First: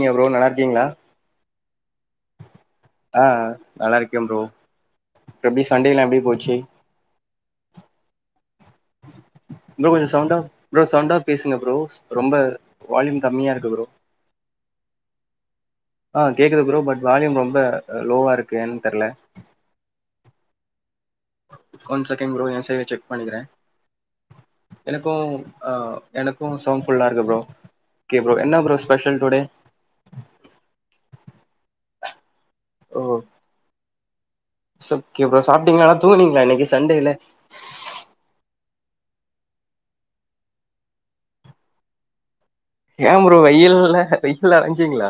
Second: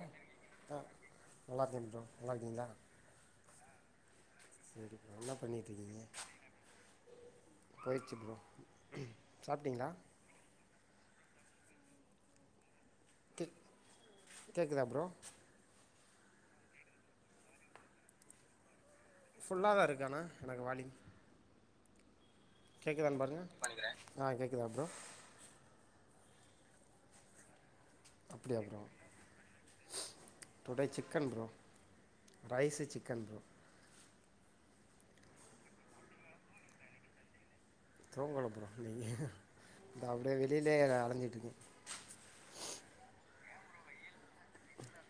ங்க ப்ரோ நல்லா ஆ இருக்கீங்களா நல்லா இருக்கே ப்ரோ நல்லா இருக்கிங்கிளா ஆ நல்லா இருக்கேன் ப்ரோ சரி ப்ரோ என்ன எப்டி சண்டேலா எப்டி போச்சி போயிச்சி ப்ரோ சாப்பிட்டீங்களா இன்னும் கொஞ்சம் சவுண்டா ப்ரோ சவுண்டா பேசுங்க ப்ரோ ரொம்ப வால்யூம் கம்மியா இருக்கு ப்ரோ குதா ப்ரோ ஆ கேக்குது ப்ரோ பட் வால்யூம் ரொம்ப லோவா இருக்கு ஏன்னு தெர்ல ஃபுல்லா தான் இருக்கு ஆனா எனக்கு வாலியூம் கொஞ்ச கேங் ப்ரோ என் சைடு செக் பண்ணிகிறே பாருங்கள் ஆ கேட்குதா ப்ரோ எனக்கும் ஆ எனக்கும் சவுண்ட் ஃபுல்லா இருக்கு ப்ரோ ஓகே ப்ரோ என்ன bro special today today chicken bro rice chicken bro ச ஓகே ப்ரோ சாப்ட்டீங்களானா தூங்கனீங்களா இன்னைக்கு சண்டே இல்ல தூங்கலப ப்ரோ இன்னக்கி இந்த அப்டே வெளியிலே அலஞ்சிட்டு இருக்கே ஏங்க ப்ரோ வெயில்ல அலஞ்சீங்களா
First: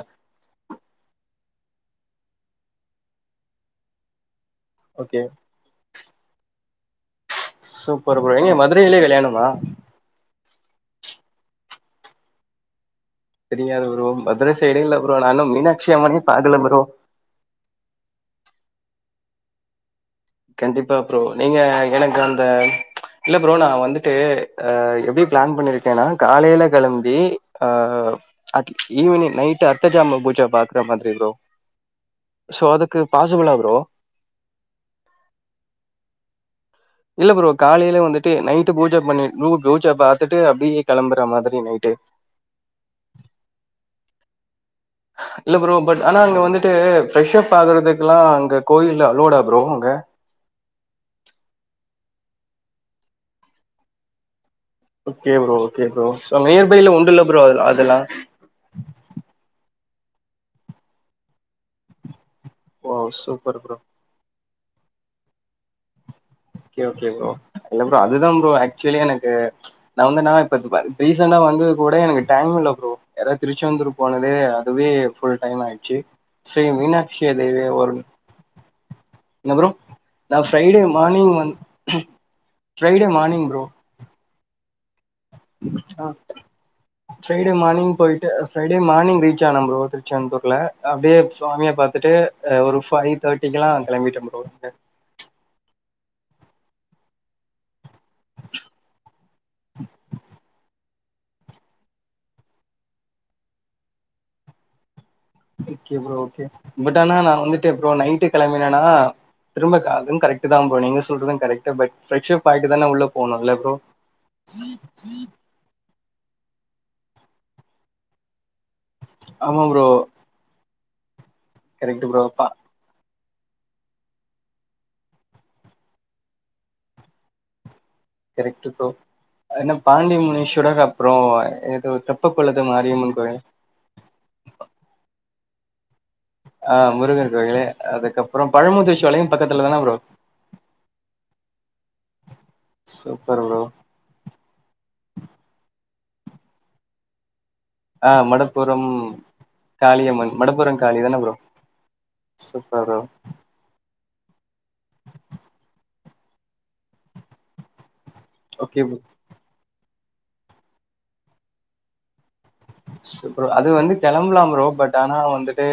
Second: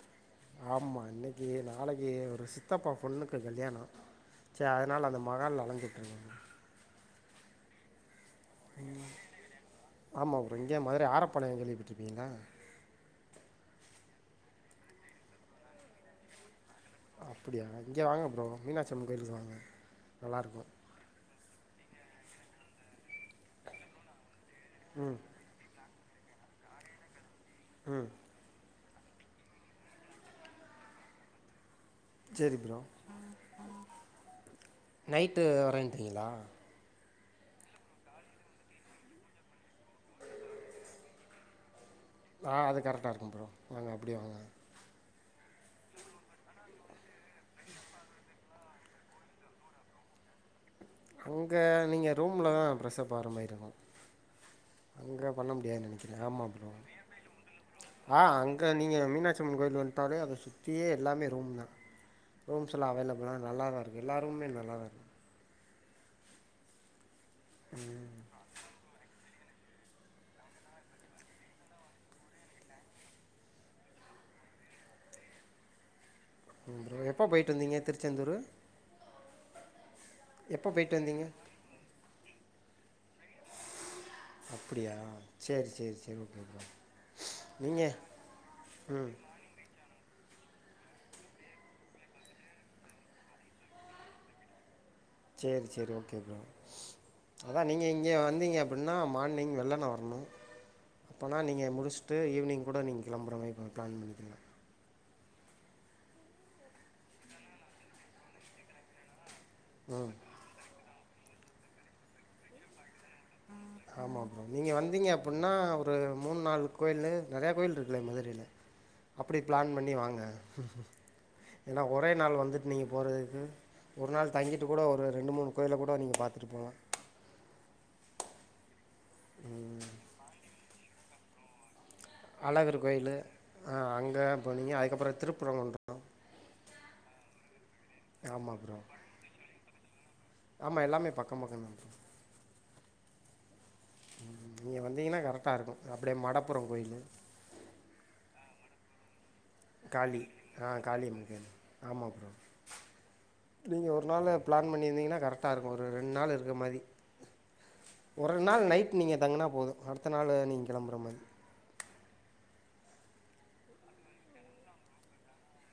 ஆமா இன்னக்கி நா நாளைக்கு ஒரு சித்தப்பா பொண்ணுக்கு கல்யாணம் சரி அதனால ஓகே அந்த மகால்ல அலஞ்சிட்டுருந்தங்க சூப் பர் ப்ரோ எங்க மதுரையிலே கல்யாணமா கிங்ளா தெரியாது புரோ மதுரை சைடுல்ல தெரியாது ப்ரோ மதுரை சைடே இல்ல ப்ரோ நா இன்னும் மீனாட்சியம்மனே பாக்கல ப்ரோ அப்டியா இங்க வாங்க ப்ரோ மீனாட்சி அம்மன் கோயிலுக்கு வாங்க நல்லாயிருக்கும் கண்டிப்பா ப்ரோ எங்க எனக்கு அந்த இல்ல ப்ரோ நா வந்துட்டு ஆ ம் எப்டி பிளான் பண்ணிருக் கேனா காலைலே கிளம்பி ஆ ம் அ ஈவினிங் நைட் அர்த்த ஜாம பூஜா பாக்குற மாரி ப்ரோ சரி சோ ப்ரோ அதுக்கு பாசிபிளா ப்ரோ நைட்டு வரேரிங்களா இல்ல ப்ரோ காலைலே வந்துட்டு நைட்டு பூஜா பண்ணி பூஜா பாத்துட்டு அப்டியே கிளம்புற மாரி நைட்டு ஆ அது கரெக்டா இருக்கும் ப்ரோ வாங்க அப்டியே வாங்க இல்ல ப்ரோ பட் ஆனா அங்க வந்துட்டு பிரரெஷ் அப் ஆகுறதுக்கெல்லாம் அங்க கோயில அலோடா ப்ரோ அங்க அங்க நீங்க ரூம்ல தா பிரஷர் ஆகுற மாரி இருக்கும் அங்க ஓகே பண்ண ப்ரோ முடியாது ஓகே ப்ரோ நெனைக்கிறேன் சோ ஆமா ப்ரோ நியர்பைல உண்டுல்ல ப்ரோ அதெல்லா ஆ அங்க நீங்க மீனாட்சி அம்மன் கோயில வந்து பாரு அத சுத்தியே எல்லாமே ரூம் தா ரூம்ஸ்லாம் ஓ அவைலபிள்தா சூப்பர் நல்லா ப்ரோ தா இருக்கு எல்லா ரூமுமே நல்லா அ ஓகே ஓகே ப்ரோ இல்ல ப்ரோ அது தான் ப்ரோ ஆக்சுலி எனக்கு நா வந்து இப்ப ரீசண்டா வந்தது கூட எனக்கு டைம் இல்ல ப்ரோ யாராவது திருச்செந்தூர் போனது அதுவே ஃபுல் டைம் ஆயிடுச்சு ஸ்ரீ ம் ப்ரோ எப்போ மீனாட்சி போயிட்டு தேவி வந்தீங்க ஒரு திருச்செந்தூர் என்ன ப்ரோ நா எப்போ ஃரைடே போயிட்டு வந்தீங்க மார்னிங் ஃப்ரைடே மார்னிங் ப்ரோ அப்டியா ஆ ஃப்ரைடே மார்னிங் நீங்கள் போயிட்டு ஃப்ரைடே ம் மார்னிங் ரீச் ஆனேன் ப்ரோ தச்செந்தூர்ல அப்டியே சுவாமிய பாத்துட்டு ஒரு ஃபைவ் தேர்ட்டிக்கு எல்லா கிளம்பிட்டே ப்ரோ செரி செரி ஓகே ப்ரோ அதா நீங்க இங்கே வந்தீங்க அப்டின்னா மார்னிங் வெள்ளனையா வரணும் அப்போனா நீங்க முடிச்சுட்டு ஈவினிங் கூட நீங்க கிளம்புற மாரி பிளான் பண்ணிக்கலாம் ஓகே ப்ரோ ஓகே பட் ஆனா நா வந்துட்டு ப்ரோ நைட்டு கிளம்புனேனா திரும்ப ம் அதுவும் கரெக்ட் தா ப்ரோ நீங்க சொல்றது கரெக்ட பட் ஃப்ரஷ்ஷப் ஆயிட்டு தானே உள்ள போணுல்ல ப்ரோ ஆமா ப்ரோ நீங்க வந்தீங்க அப்டின்னா ஒரு மூணு நாலு கோயிலு நெறையா கோயில் இருக்குல்ல மதுரையில அப்படி ஆமா பிளான் ப்ரோ பண்ணி வாங்க ஏன்னா கரெக்ட் ஒரே ப்ரோ நாள் பா வந்துட்டு நீங்க போறது ஒரு நாள் தங்கிட்டு கூட ஒரு ரெண்டு மூணு கோயில கூட நீங்க பாத்துட்டு போலா கரெக்டு ப்ரோ என்ன பாண்டி முனி ஷுடக அப்புறோ என அழகர் கோயிலு அ அங்க போனீங் அதுக்கப்புறோ திருப் ப்புறங்குன்றோ ஆ முருகன் கோயிலு அதுக்கப்புறோ ஆமாம் ப்ரோ பழமுதிர்ச்சி சோலையு பக்கத்துலதானே ப்ரோ பக்கம்பக்கந்தா சூப்பர் ப்ரோ நீங்க வந்தீங்கன்னா கரெக்டா இருக்கு அப்டியே மடப்புரோ கோயில் ஆ மடப்புரம் காளி காளியம்மன் ஆ மடப்புரம் காளி தானே காளியம்மன் ப்ரோ கோயில் ஆமாம் ப்ரோ சூப்பர் ப்ரோ நீங்கள் ஒரு நாள் பிளான் பண்ணியிருந்தீங்கன்னா கரெக்டாக இருக்கு ஒரு ரெண்டு நாள் இருக்கிற மாதிரி ஒரு நாள் ஓகே நைட் ப்ரோ. நீங்க தங்குனா போது அடுத்த நாள் நீங்க கெளம்புற மாரி ஸ் ப்ரோ அது வந்து கிளம்பலா ப்ரோ பட் ஆனா வந்துட்டு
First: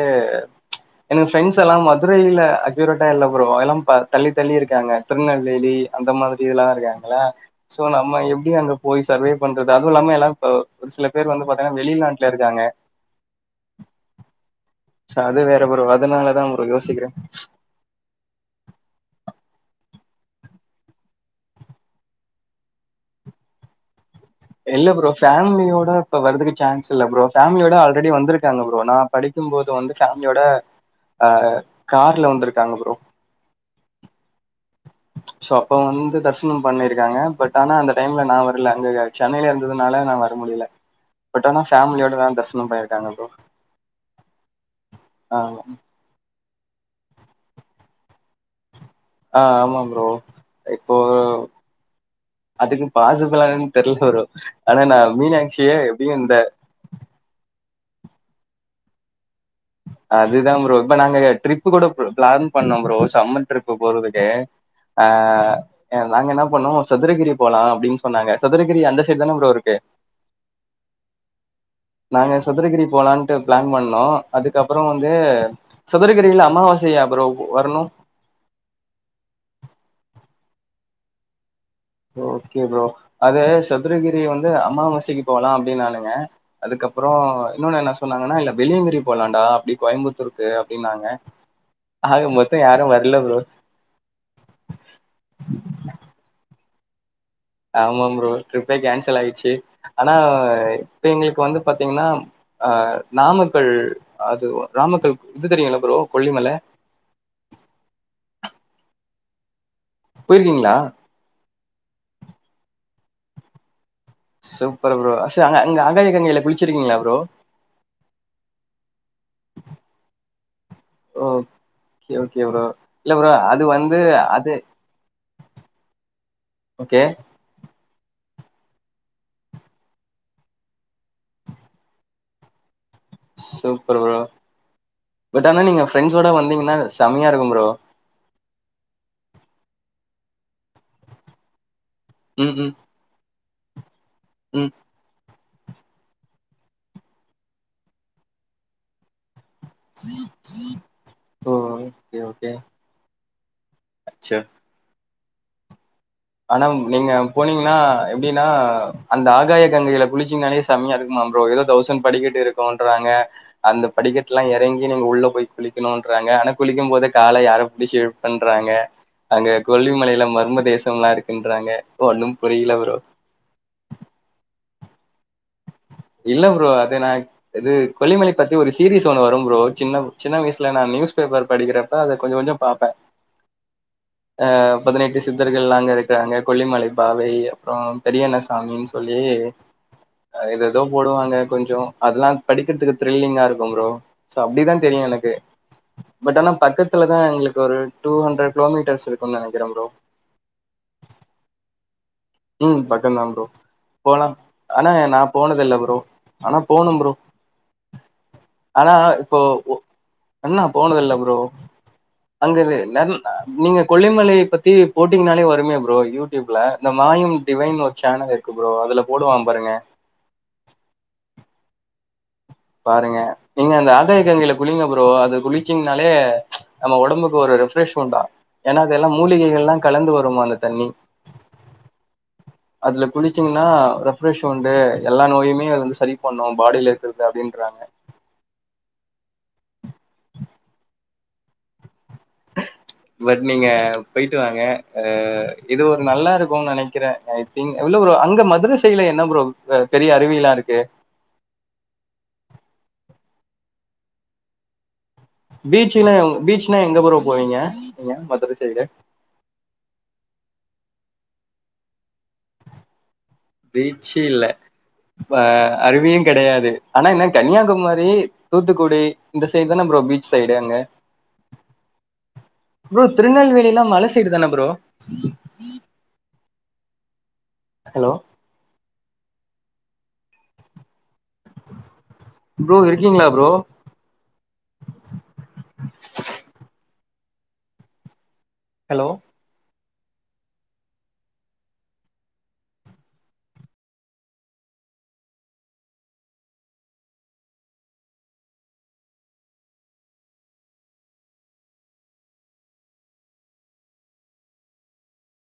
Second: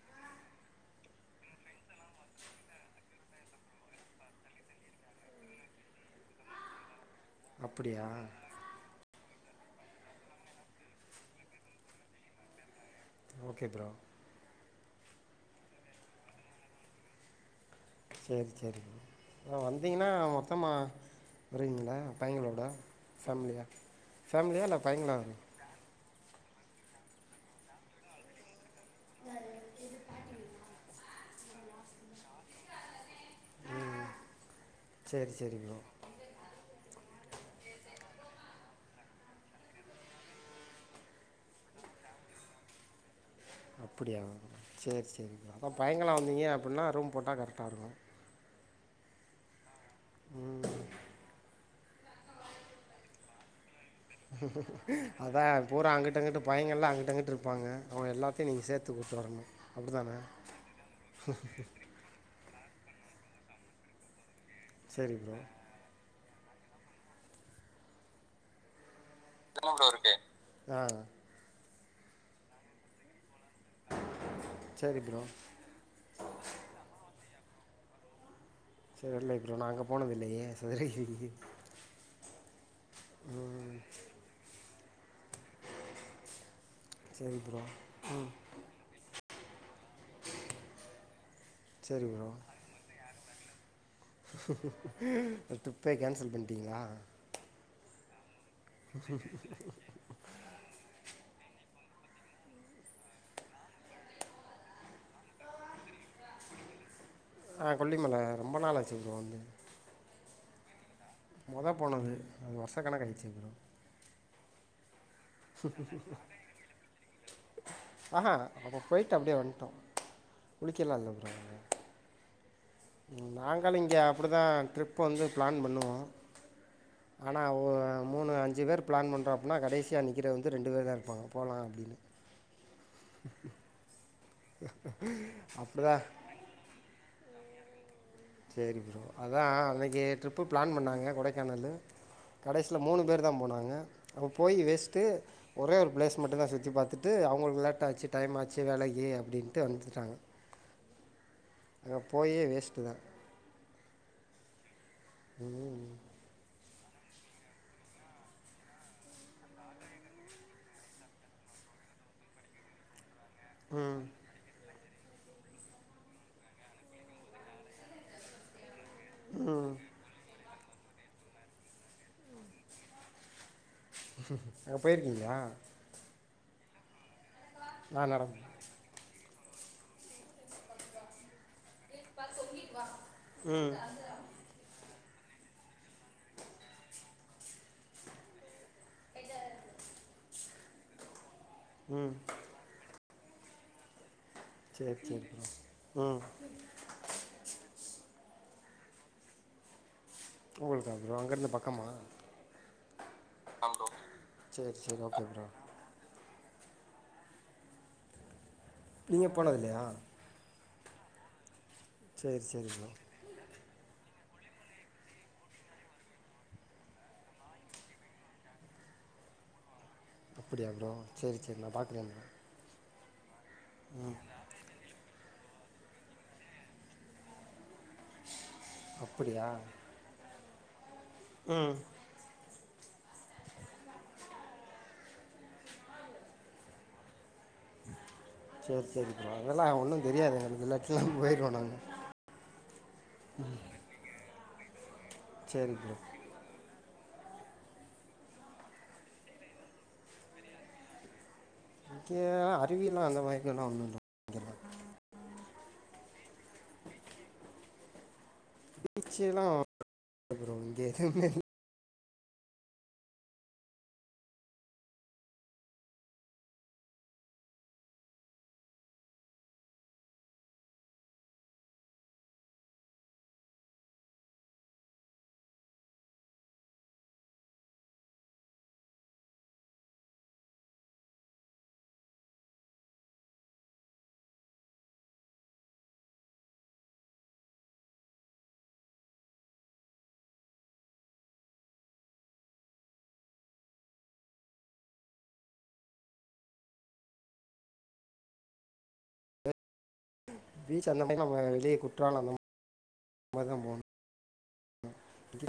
எனக்கு ஃப்ரெண்ட்ஸ் எல்லா மதுரையில அக்யூரேட்டா இல்ல ப்ரோ அதெல்லா தள்ளி தள்ளி இருக்காங்க திருநெல்வேலி அந்த மாதிரி இதெல்லா இருக்காங்க அல சோ அப்படியா நம்ம எப்டி அங்க போய் சர்வே பண்றது அது இல்லாம எல்லா ஒரு சில பேர் வந்து பாத்தீங்கன்னா வெளிநாட்டுல இருக்காங்க ஓகே ப்ரோ சோ அது வேற ப்ரோ அதனாலதா ப்ரோ யோசிக்கிறே சரி சரி வந்தீங்கன்னா மொத்தமா வருவீங்களா பையங்களோட ஃபேமிலியா ஃபேமிலியா இல்லை இல்ல ப்ரோ பையங்களா வரும் ஃபேமிலியோட இப்ப வறதுக்கு சான்ஸ் இல்ல ப்ரோ ஃபேமிலியோட ஆல்ரெடி வந்திருக்காங்க ப்ரோ நா படிக்கும்போது வந்து பேமிலியோட அஹ் கார்ல வந்திருக்காங்க ப்ரோ சரி சோ சரி அப்ப ப்ரோ வந்து தரிசனம் பண்ணிருக் க்கா பட் ஆன அந்த டைம்ல நா வர்ல அங்க சென்னையில இருந்ததுனால நா வர முடியல பட் ஆன ஃபேமலியோடது தசனம் பொயிருக்காங்க ப்ரோ அப்படியா சரி சரி ஆ அப்ப பையங்கலா வந்தீங்க அப்படின்னா ரூம் போட்டா கரெக்டா இருக்கு ஆ ஆமா புரோ ப்ரோ இப்போ அதுக்கு பாசிபிளானு தெர்ல ப்ரோ ஆனா நா அதா மீனாட்சிய பூரா எப்டியு அங்கிட்ட இந்த அங்கட்டு பையங்கள் எல்லா அங்கட்டு அங்கட்டு இருப்பாங்க அவங்க எல்லாத்தையும் நீங்க சேத்து கூட்டு வரணும் அப்படி தானே அது தா ப்ரோ இப்ப நாங்க ட்ரிப் கூட பிளான் பண்ணோம் ப்ரோ அம்மன் ட்ரிப் போறதுக்கு ஆ சரி ப்ரோ என் நாங்க என்ன பண்ணோம் சதுரகிரி போலா அப்டின்னு சொன்னாங்க சதுரகிரி அந்த சைடு தானே ப்ரோ [unintelligible] இருக்கு ஆ நாங்க சதுரகிரி போலான் பிளான் பண்ணோம் அதுக்கப்றோ சரி வந்து ப்ரோ சதுரகிரில அமாவாசைய ப்ரோ வரணும் செரி வர்ல ப்ரோ நா அங்க போனது இல்லயே சதுரகிரி ஓகே ப்ரோ அது சதுரகிரி வந்து அம்மாவச போலா அப்டி நானுங்க அதுக்கறோ சரி ப்ரோ இன்னொன்னு என்ன ம் சொன்னாங்கன்னா இல்ல வெளியங்கிரி போகலாம்னு ஆ அப்டி கோயம்புத்தூருக்கு அப்டின்னாங்க சரி ஆக மொத்தம் யாரும் வர்ல ப்ரோ டிரிப்பே கேன்சல் பண்ணிட்டீங்களா ஆமாம் ப்ரோ டரிப்பே கேன்சல் ஆயிடுச்சு ஆனா இப்ப எங்களுக்கு இப்ப வந்து பாத்தீங்கன்னா அ நாமக்கல் அது நமக்கல் இது தெரியும்யில்ல ப்ரோ கொல்லிமலை ஆ கொல்லிமலை ரொம்ப நாளாச்சு ப்ரோ வந்து போயிருக்கீங்களா மொத போனது அது வருஷ கணக்காயிருச்சு ப்ரோ சூப்பர் ப்ரோ சரி அங்க அங்க அங்காய கங்கையில குளிச்சிருக்கீங்களா ப்ரோ? ஆஹா அப்ப போயிட்டு அப்டியே வந்துட்டோம் குளிக்க எல்லா இல்ல ப்ரோ ஓகே, ஓகே ப்ரோ. இல்ல ப்ரோ அது நாங்களும் வந்து இங்கே அது அப்டிதான் ட்ரிப் வந்து பிளான் பண்ணுவோம் ஓகே. ஆனா ஒ மூணு அஞ்சு பேர் பிளான் பண்ணுறோம் அப்டின்னா கடைசியா நிக்கிறது வந்து ரெண்டு பேர் தான் இருப்பாங்க போலா அப்டின்னு சோ சூப்பர் ப்ரோ பட் ஆனா நீங்க அப்படிதான் ஃப்ரெண்ட்ஸ் ஓட வந்தீங்கன்னா செமையா இருக்கும் ப்ரோ சரி ப்ரோ அதா அன்னைக்கு ட்ரிப்பு பிளான் பண்ணாங்க கொடைக்கானலு ம், ம், கடைசியல மூணு பேரு தா போனாங்க அங்க அப்ப போய் ம். வேஸ்ட்டு ஒரே ஒரு பிளேஸ் மட்டும்தா சுத்தி பார்த்துட்டு அவங்களுக்கு லேட்டா ஆச்சு டைம் ஆச்சு வேலைக்கு அப்படின்னு ம் போயே வேஸ்ட்டு தா ச்ச ம் ஆனா நீங்க போனீங்கன்னா எப்படின்னா அந்த ஆகாய கங்கையில குளிச்சிங்கனாலே செமையா இருக்குமா ப்ரோ ஏதோ தௌசண்ட் படிக்கிட்டு இருக்கோன்றாங்க அந்த ம் படிக்கட்டுல்லா எறங்கி நீங்க உள்ள போய் குளிக்கணும்ன்றாங்க ஆனா குளிக்கு போது கால யாரப்படி ஷேவ் பண்றாங்க அங்க ம் கொல்வி மலையில மரும தேச நல்லா இருக்குன்றாங்க ஒன்னு புரில ப்ரோ அங்க போயிருக்கீங்களா இல்ல ப்ரோ அதே நா இது நான் கொல்லிமலை நடந்து பத்தி ஒரு சீரீஸ் ஒண்ணு வரு ஒரு சின்ன சின்ன வயசுல நா நியூஸ் பேப்பர் படிக்கிறப்ப அத கொஞ்சம் கொஞ்சம் பாப்பேன் ம் அ பதினெட்டு சித்தர்கள் அங்க இருக்கிறாங்க கொல்லிமலை பாவை அப்புறோ பெரியண்ணசாமனு சொல்லி அ இது எதோ போடுவாங்க கொஞ்சம் ம் அதெல்லா படிக்கிறதுக்கு த்ரில்லிங்கா இருக்கும் ப்ரோ சோ அப்படிதா சரி தெரியு சரி எனக்கு ப்ரோ ம் பட் ஆனா பக்கத்துல தா எங்களுக்கு ஒரு டூ ஹண்ட்ரட் கிலோமீட்டர்ஸ் இருக்குன்னு நெனைக்கிற ப்ரோ உங்களுக்கு அம் அங்க இருந்து பக்கமா ம் பக்கம்தா ப்ரோ போலா சேரி ஆனா சேரி நா ஓகே ப்ரோ போனதில்ல ப்ரோ ஆனா போனு ப்ரோ ஆனா நீங்கள் இப்போ போனது ஒ இல்லையா பண்ணாம் போனதில்ல ப்ரோ சேரி சேரி ப்ரோ அங்கிருந் நன் நீங்க கொல்லிமலை பத்தி போட்டீங்கனாலே வருமே ப்ரோ யூடியூப்ல நம் மாயும் டிவைன்ன ஒரு சேனல் இருக்கு ப்ரோ அதுல போடுவா பாருங்க அப்படி அப்றோ சரி சரி நா பாக்குறே பாருங்க நீங்க அந்த ஆகாயகங்கைய்ல குளிங்க ப்ரோ அது குளி குளிச்சிங்னாலே நம்ம ஒடம்புக்கு ஒரு ரெஃபிஷ் உண்டா ஏன்னா அதெல்லா அப்படியா மூலிகைங்க எல்லா கலந்து வருமா அந்து தண்ணி ம் அதுல குளிச்சீங்கன்னா ரெஃப்ரெஷ் உண்டு எல்லா நோயுமே வந்து சரி பண்ணோ பாடியில இருக்கிறது அப்டின்றாங்க சரி சரிப்பா அதெல்லா ஒன்னு தெரியாது அந்த எத்துல போய்யிருக்க பட் நீங்க போயிட்டு ட்டுவாங்க அ சேரி இது ப்ரோ ஒரு நல்லா இருக்கோ நெனைக் ற எனக்தி இல்ல ஃபுரோ அங்க மதுர சைட்ல என்ன ப்ரோ பெரிய அருவிளா இருக்கு இங்க அறிவிலா அந்த மாரிலா ஒண்ணு இல்ல பீச்சங்னா பீச்ன்னா எங்க ஃபுரோ போவீங்க நீங்க மதுரை சைடு பீச்சுலா இங்க ப்ரோ எதுவுமே இல்ல பீச்சு இல்ல அ ப அருவியு கிடையாது ஆனா என்ன கன்னியாகுமரி தூத்துக்குடி இந்த சைடு தானே ப்ரோ பீச் சைடு அங்க ப்ரோ திருநெல்வேலி எல்லா மல சைடு தானே ப்ரோ ஹலோ ப்ரோ இருக்கீங்களா ப்ரோ ஹலோ இல்ல பீச் அந்த மாரிலா நம்ம வெளியே குற்றால அந்தத மாரி தா ப்ரோ